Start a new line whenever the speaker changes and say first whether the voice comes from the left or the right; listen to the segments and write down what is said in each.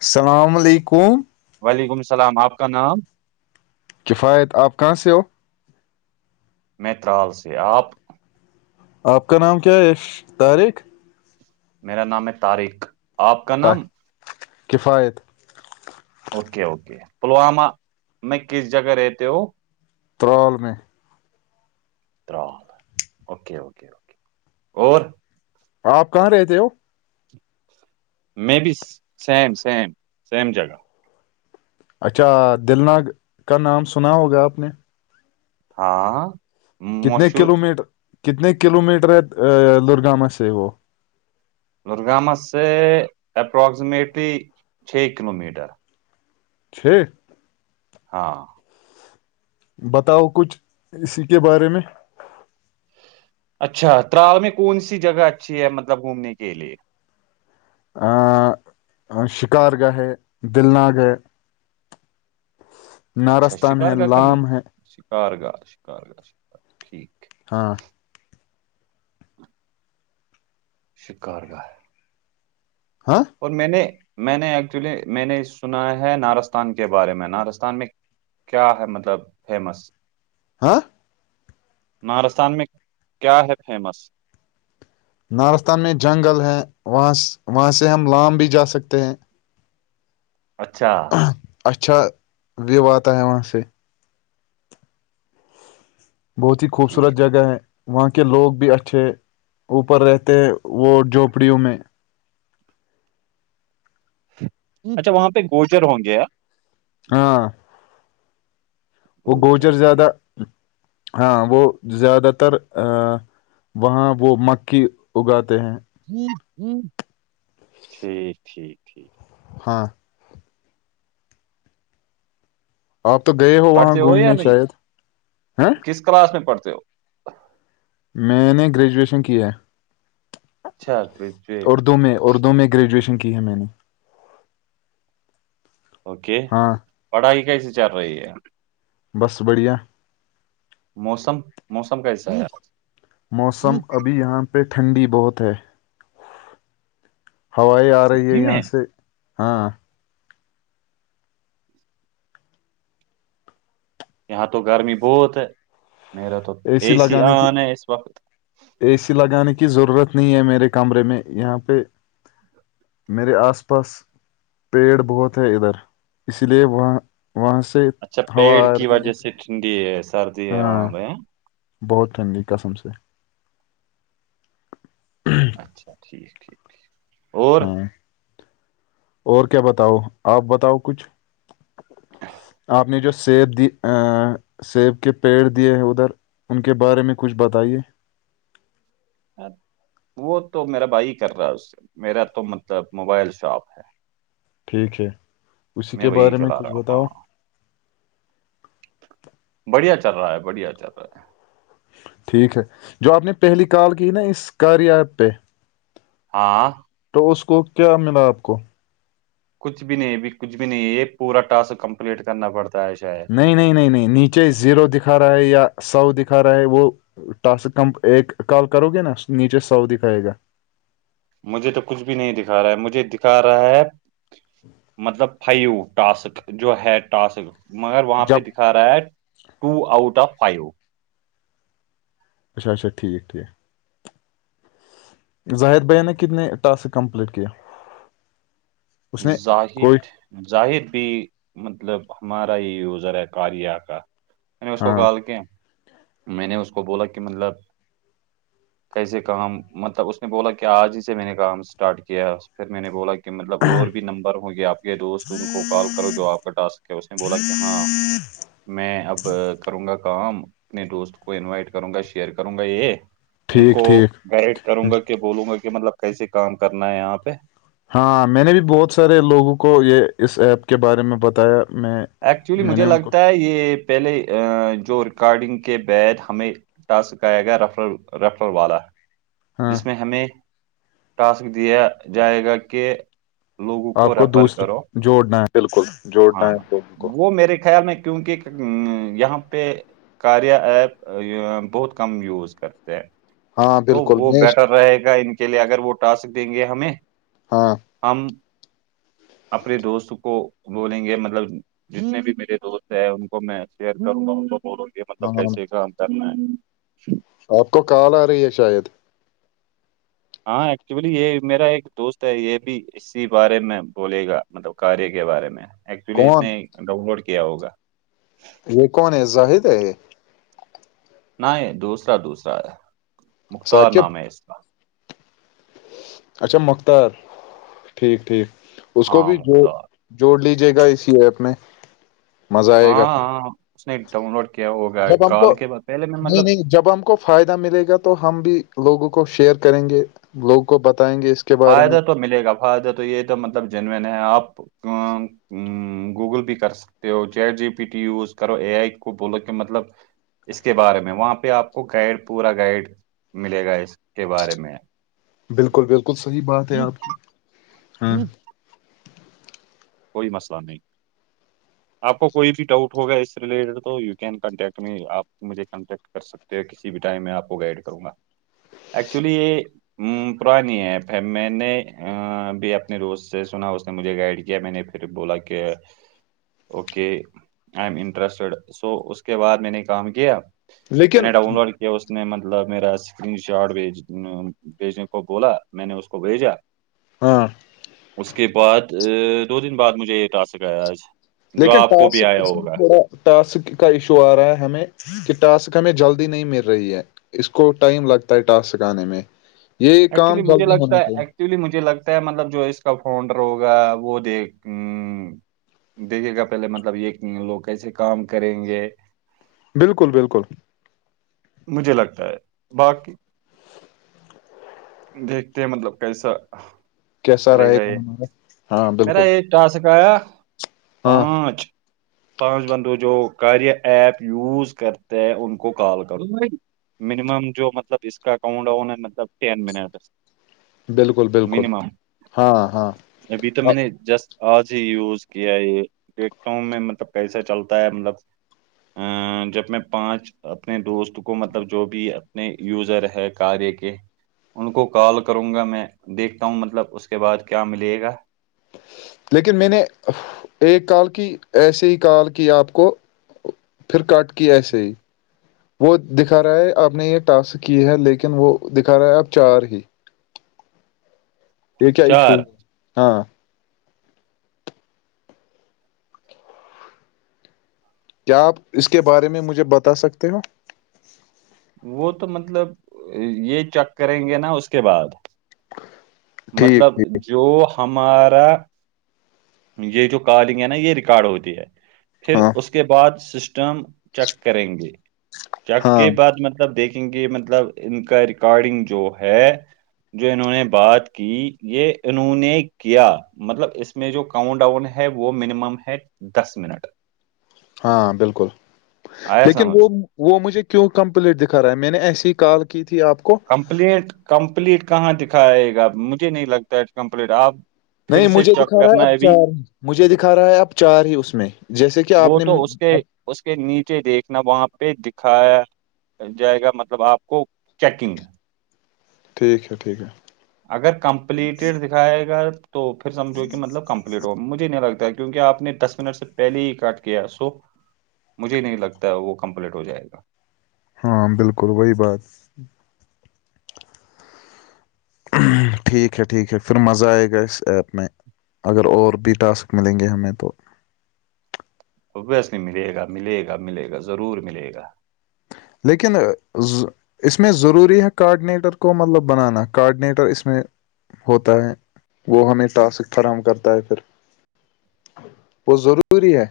left: السلام علیکم
right: وعلیکم السلام آپ کا نام
left: کفایت آپ کہاں سے ہو
right: میں ترال سے آپ
left: آپ کا نام کیا ہے یش طارق
right: میرا نام ہے طارق آپ کا
left: تا-
right: نام
left: کفایت
right: اوکے اوکے پلوامہ میں کس جگہ رہتے ہو
left: ترال میں
right: ترام اوکے اوک اور
left: آپ کہاں رہتے ہو
right: م بی سیم سیم سیم جگہ
left: اچھا دل نگ کا نام سنا ہوگا آپ نے
right: ہاں
left: کتنے
right: مشہور
left: کلو میٹر کتنے کلو میٹر ہے لرگامہ سے وہ
right: درگامس سے اپرکسیمیٹلی چھ کلو میٹر
left: چھ
right: ہاں
left: بتاؤ کچھ اسی کے بارے میں
right: اچھا ترال میں کون سی جگہ اچھی ہے مطلب گھومنے کے لیے
left: شکار گاہ ہے دل ناگ ہے
right: اچھا
left: ناراستان ہے
right: شکار کا کن
left: لام ہے
right: شکار گاہ شکار گاہ ٹھیک ہے [inaudible]
left: ہاں
right: شکار گاه
left: ہاں
right: اور میں نے میں نے ایکچولی میں نے سنا ہے نارستان کے بارے میں نارستان میں کیا ہے مطلب فیمس
left: ہاں
right: نارستان میں کیا ہے فیمس
left: نارستان میں جنگل ہے وہاں وہاں سے ہم لام بھی جا سکتے ہیں
right: اچھا
left: اچھا دعوی اتا ہے وہاں سے [inaudible] بہت ہی خوبصورت
right: ٹھیک
left: جگہ ہے وہاں کے لوگ بھی اچھے اوپر رہتے ہیں وہ جھونپڑیوں میں
right: اچھا وہاں پہ گوجر ہوں گے
left: ہاں وہ گوجر زیادہ ہاں وہ زیادہ تر ا وہاں وہ مکی اگاتے ہیں
right: ٹھیک ٹھیک ٹھیک ہے [inaudible]
left: ہاں آپ تو گئے ہو وہاں
right: پڑھتے یا
left: گھومنے
right: نہیں
left: شاید
right: کس کلاس میں پڑھتے ہو
left: میں نے گریجویشن کیا
right: اچھا گریجویٹ
left: اردو میں اردو میں گریجویشن کی ہے میں نے
right: اوکے
left: ہاں
right: پڑھائی کیسی چل رہی ہے
left: بس بڑھیا
right: موسم موسم کیسا ہے
left: موسم ابھی یہاں پے ٹھنڈی بہت ہے ہوائیں آ رہی ہے
right: سچی میں
left: یہاں سے ہاں
right: یہاں تو گرمی بہت ہے میرا تو اے سی آن ہے اس وقت
left: اے سی لگانے کی ضرورت نہیں ہے میرے کمرے میں یہاں پہ میرے آس پاس پیڑ بہت ہے ادھر اس لیے وہاں وہاں سے
right: اچھا
left: ہوا
right: پیڑ
left: آ
right: کی
left: رہی ہے
right: وجہ سے ٹھنڈی سردی ہے وہاں
left: ہاں
right: پے
left: بہت ٹھنڈی ہے قسم سے [inaudible]
right: اچھا ٹھیک ہے
left: ہاں اور کیا بتاؤ آپ بتاؤ کچھ آپ نے جو سیب دی سیب کے پیڑ دیے ہیں ادھر ان کے بارے میں کچھ بتائیے
right: وہ تو میرا بھائی کر رہا ہے اس سے میرا تو مطلب موبائل شاپ ہے
left: ٹھیک ہے اسی کے
right: وہی
left: بارے میں
right: چلا
left: کچھ
right: رہا ہوں
left: بتاؤ
right: ہاں بڑھیا چل رہا ہے بڑھیا چل رہا ہے
left: ٹھیک ہے جو آپ نے پہلی کال کی ہے نا اس کاریاں ایپ پہ
right: ہاں
left: تو اس کو کیا ملا آپ کو
right: کچھ بھی نہیں بھی کچھ بھی نہیں یہ پورا ٹسک کمپلیٹ کرنا پڑتا ہے شاید
left: نہیں نہیں نہیں نہیں نیچے زیرو دکھا رہا ہے یا سو دکھا رہا ہے وہ ٹاسک کم ایک کال کرو گے نا نیچے سؤ دکھائے گا
right: مجھے تو کچھ بھی نہیں دکھا رہا ہے مجھے دکھا رہا ہے مطلب فائیو ٹاسک جو ہے ٹاسک مگر وہاں پہ
left: جب
right: دکھا رہا ہے ٹو آؤٹ آف فائیو
left: اچا اچا ٹھیک ٹھیک ظاہر بھ نے کتنے ٹاسک کمپلیٹ کیا اس نے کوئی
right: زاہد ظاہر بھی مطلب ہمارا ہی یوزر ہے کاریا کا میں نے اس کو
left: ہاں
right: کال کیا میں نے اس کو بولا کہ مطلب کیسے کام مطلب اس نے بولا کہ آج ہی سے میں نے کام اسٹارٹ کیا پھر میں نے بولا کہ مطلب اور بھی نمبر ہو گیا آپ کے دوست ان کو کال کرو جو آپ کا ٹاسک ہے اس نے بولا کہ ہاں میں اب کروں گا کام اپنے دوست کو انوائٹ کروں گا شیئر کروں گا یہ ان کو
left: ٹھیک ٹھیک
right: گائڈ کروں گا کہ بولوں گا کہ مطلب کیسے کام کرنا ہے یہاں پہ
left: ہاں میں نے بھی بہت سارے لوگوں کو یہ اس ایپ کے بارے میں بتایا میں
right: ایکچولی
left: میں
right: مجھے
left: نے ان کو
right: لگتا ہے یہ پہلے جو ریکارڈنگ کے بد ہمیں ٹاسکیا گیا رفرل رفرل والا
left: ہاں
right: جس میں ہمیں ٹاسک دیا جائے گا کہ لوگوں
left: آپ کو
right: ریفر
left: دوسرا
right: کرو
left: جوڑنا ہے بالکل جوڑنا
right: ہاں
left: ہے لوگوں کو
right: وہ میرے خیال میں کیونکہ یہاں پہ کاریا ایپ بہت کم یوز کرتے ہیں
left: ہاں
right: تو
left: بالکل
right: وہ
left: میں
right: بیٹر
left: اس-
right: رہے گا ان کے لئے اگر وہ ٹاسک دیں گے ہمیں
left: ہاں
right: ہم اپنے دوست کو بولیں گے مطلب جتنے بھی میرے دوست ہیں ان کو میں شئر کروں گا بولوں یہ مطلب
left: ہاں
right: کیسے کام کرنا ہے
left: آپ کو کال آ رہی ہے شاید
right: ہاں ایکچولی یہ میرا ایک دوست ہے یہ بھی اسی بارے میں بولے گا مطلب کاریہ کے بارے میں ایکچولی اس
left: کون
right: نے ڈاؤن لوڈ کیا ہوگا
left: یہ کون ہے زاہد ہے
right: نہ یہ دوسرا دوسرا ہے مختار
left: ثاقب
right: نام ہے اس کا
left: اچھا مختار ٹھیک ٹھیک اس کو
right: ہاں
left: بھی جو
right: مختار
left: جوڑ لیجیے گا اسی ایپ میں مزہ آئے
right: ہاں
left: گا خ
right: ہاں اس نے ڈاؤن لوڈ کیا ہوگا کال
left: کو
right: کے بعد پہلے میں
left: نہیں
right: مطلب
left: نہیں جب ہم کو فائدہ ملے گا تو ہم بھی لوگوں کو شیئر کریں گے لوگوں کو بتائیں گے اس کے بارے میں
right: فائدہ تو ملے گا فائدہ تو یہ تو مطلب جینوین ہے آپ گوگل بھی کر سکتے ہو جیٹ جی پی ٹی یوز کرو اے آئی کو بولو کہ مطلب اس کے بارے میں وہاں پہ آپ کو گائڈ پورا گائڈ ملے گا اس کے بارے میں
left: بالکل بالکل صحیح بات ہے آپ کی ہاں
right: کوئی مسئلہ نہیں آپ کو کوئی بھی ڈاؤٹ ہوگا اس سے ریلیٹڈ تو یو کین کانٹیکٹ میں آپ مجھے کانٹیکٹ کر سکتے ہیں کسی بھی ٹائم میں آپ کو گائڈ کروں گا ایکچولی یہ ہ پرانی ایپ میں نے بھی اپنے دوست سے سنا اس نے مجھے گائڈ کیا میں نے پھر بولا کہ okay I am interested so اس کے بعد میں نے کام کیا میں
left: لیکن
right: نے ڈاؤن لوڈ کیا اس میں مطلب میرا اسکرین شاٹ بھیج بجائے کو بولا میں نے اس کو بھیجا
left: ہاں
right: اس کے بعد ا دو دن بعد مجھے یہ ٹاسک آیا آج جو
left: لیکن
right: آپ کو بھی
left: ٹاسک
right: آیا
left: اس میں
right: ہوگا
left: تھوڑا ٹاسک کا ایشو آ رہا ہے ہمیں کہ ٹاسک ہمیں جلدی نہیں مل رہی ہے اس کو ٹائم لگتا ہے ٹاسک آنے میں یہی کام جلدی ہونا چاہیے
right: اس لیے مجھے لگتا ہے مطلب جو اس کا فاؤڈر ہوگا وہ دیکھ دیکھے گا پہلے مطلب یہ لوگ کیسے کام کریں گے
left: بالکل بالکل
right: مجھے لگتا ہے باقی دیکھتے ہیں مطلب کیسا
left: کیسا
right: چلے
left: رہے گا
right: گئے
left: ہمارا ہاں
right: میرا
left: بالکل
right: یہ ٹاسک آیا
left: ہاں
right: پانچ پانچ بندو جو کریا ایپ یوز کرتے ہیں ان کو کال کرو منیمم جو مطلب اس کا کاؤنٹ مطلب ٹین منٹ
left: بالکل بالکل
right: منیمم
left: ہاں ہاں
right: ابھی تو میں نے جسٹ آج ہی یوز کیا یہ دیکھتا ہوں میں مطلب کیسا چلتا ہے مطلب ا جب میں پانچ اپنے دوست کو مطلب جو بھی اپنے یوزر ہے کاریہ کے ان کو کال کروں گا میں دیکھتا ہوں مطلب اس کے بعد کیا ملے گا
left: لیکن میں نے ایک کال کی ایسے ہی کال کی آپ کو پھر کٹ کیا ایسے ہی وہ دکھا رہا ہے آپ نے یہ ٹاسک کی ہے لیکن وہ دکھا رہا ہے آب چار ہی یہ کیا ایشو
right: چار
left: ہاں کیا آپ اس کے بارے میں مجھے بتا سکتے ہو
right: وہ تو مطلب یہ چیک کریں گے نا اس کے بعد
left: ٹھیک
right: مطلب
left: ٹھیک
right: جو ہمارا یہ جو کالنگ ہے نا یہ ریکارڈ ہوتی ہے پھر
left: ہاں
right: اس کے بعد سسٹم چیک کریں گے چیک
left: ہاں
right: کے بعد مطلب دیکھیں گے مطلب ان کا ریکارڈنگ جو ہے جو انہوں نے بات کی یہ انہوں نے کیا مطلب اس میں جو کاؤنٹ ڈاؤن ہے وہ منیمم ہے دس منٹ
left: ہاں بالکل
right: آیا
left: لیکن
right: سمجھ
left: وہ وہ مجھے کیوں کمپلیٹ دکھا رہا ہے میں نے ایسی ہی کال کی تھی آپ کو
right: کمپلیٹ کمپلیٹ کہاں دکھائے گا مجھے نہیں لگتا کمپلیٹ آپ پھر
left: نہیں
right: سے
left: مجھے
right: چیک
left: دکھا رہا ہے
right: کرنا
left: اب
right: ابھی
left: چار مجھے دکھا رہا ہے اب چار ہی اس میں جیسے کہ آپ
right: وہ
left: نے
right: تو اس کے اس کے نیچے دیکھنا وہاں پہ دکھایا جائے گا مطلب آپ کو چیکنگ
left: ٹھیک ہے ٹھیک ہے
right: اگر کمپلیٹیڈ دکھائے گا تو پھر سمجھو کہ مطلب کمپلیٹ ہو مجھے نہیں لگتا کہ کیونکہ آپ نے دس منٹ سے پہلے ہی کاٹ کیا سو مجھے نہیں لگتا ہے وہ کمپلیٹ ہو جائے گا
left: ہاں بالکل وہی بات ٹھیک ہے ٹھیک ہے پھر مزہ آئے گا اس ایپ میں اگر اور بھی ٹاسک ملیں گے ہمیں تو
right: اب ویسے ملے گا ملے گا ملے گا ضرور ملے گا
left: لیکن ز اس میں ضروری ہے کارڈنییٹر کو مطلب بنانا کارڈنییٹر اس میں ہوتا ہے وہ ہمیں ٹاسک فراہم کرتا ہے پھر وہ ضروری ہے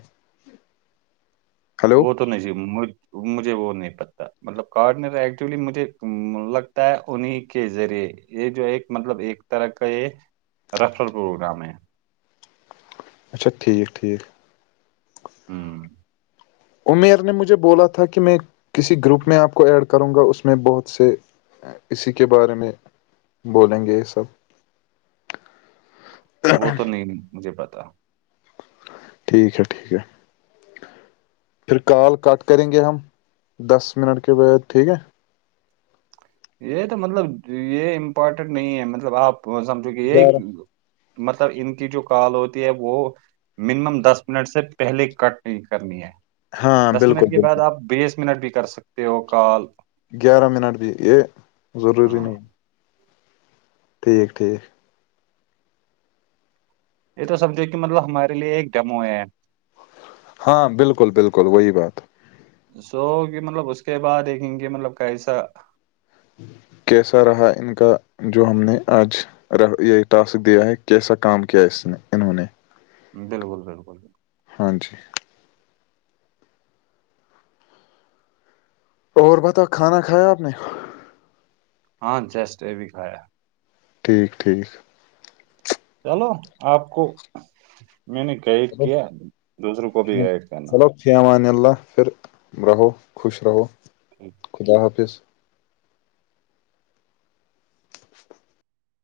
left: ہلو
right: وہ تو نہیں ج مجھے وہ نہیں پتتا مطلب کارڈنر ایکچولی مجھے لگتا ہے انہیں کے ذریعے یہ جو ایک مطلب ایک طرح کا یہ رفل پروگرام ہے
left: اچھا ٹھیک ٹھیک
right: ہوں
left: امیر نے مجھے بولا تھا کہ میں کسی گروپ میں آپ کو ایڈ کروں گا اس میں بہت سے اسی کے بارے میں بولیں گے یہ سب
right: وہ تو نہیں مجھے پتا
left: ٹھیک ہے ٹھیک ہے پھر کال کٹ کریں گے ہم دس منٹ کے بعد ٹھیک ہے
right: یہ تو مطلب یہ امپورٹینٹ نہیں ہے مطلب آپ سمجھو کہ
left: گیارہ
right: یہ مطلب ان کی جو کال ہوتی ہے وہ دس منٹ سے پہلے کٹ نہیں کرنی ہے
left: ہاں
right: دس
left: بالکل
right: منٹ کے
left: بالکل
right: بعد آپ بیس منٹ بھی کر سکتے ہو کال
left: گیارہ منٹ بھی یہ ضروری
right: ہاں
left: نہیں ہے ٹھیک ٹھیک
right: یہ تو سمھو کہ مطلب ہمارے لیے ایک ڈمو ہے
left: ہاں بالکل بالکل وہی بات ہے
right: سو کہ مطلب اس کے بعد دیکھیں گے مطلب کیسا
left: کیسا رہا ان کا جو ہم نے آج یہ ٹاسک دیا ہے کیسا کام کیا ہے اس نے انہوں نے
right: بالکل بالکل
left: ہاں جی اور بتا کھانا کھایا آپ نے
right: ہاں جیسٹ یہ بھی کایا
left: ٹھیک ٹھیک
right: چلو آپ کو میں نے گائڈ
left: چلو
right: کیا دوسروں کو بھی گائڈ کرنا
left: فی امان اللہ پھر رہو خوش رہو خدا حافظ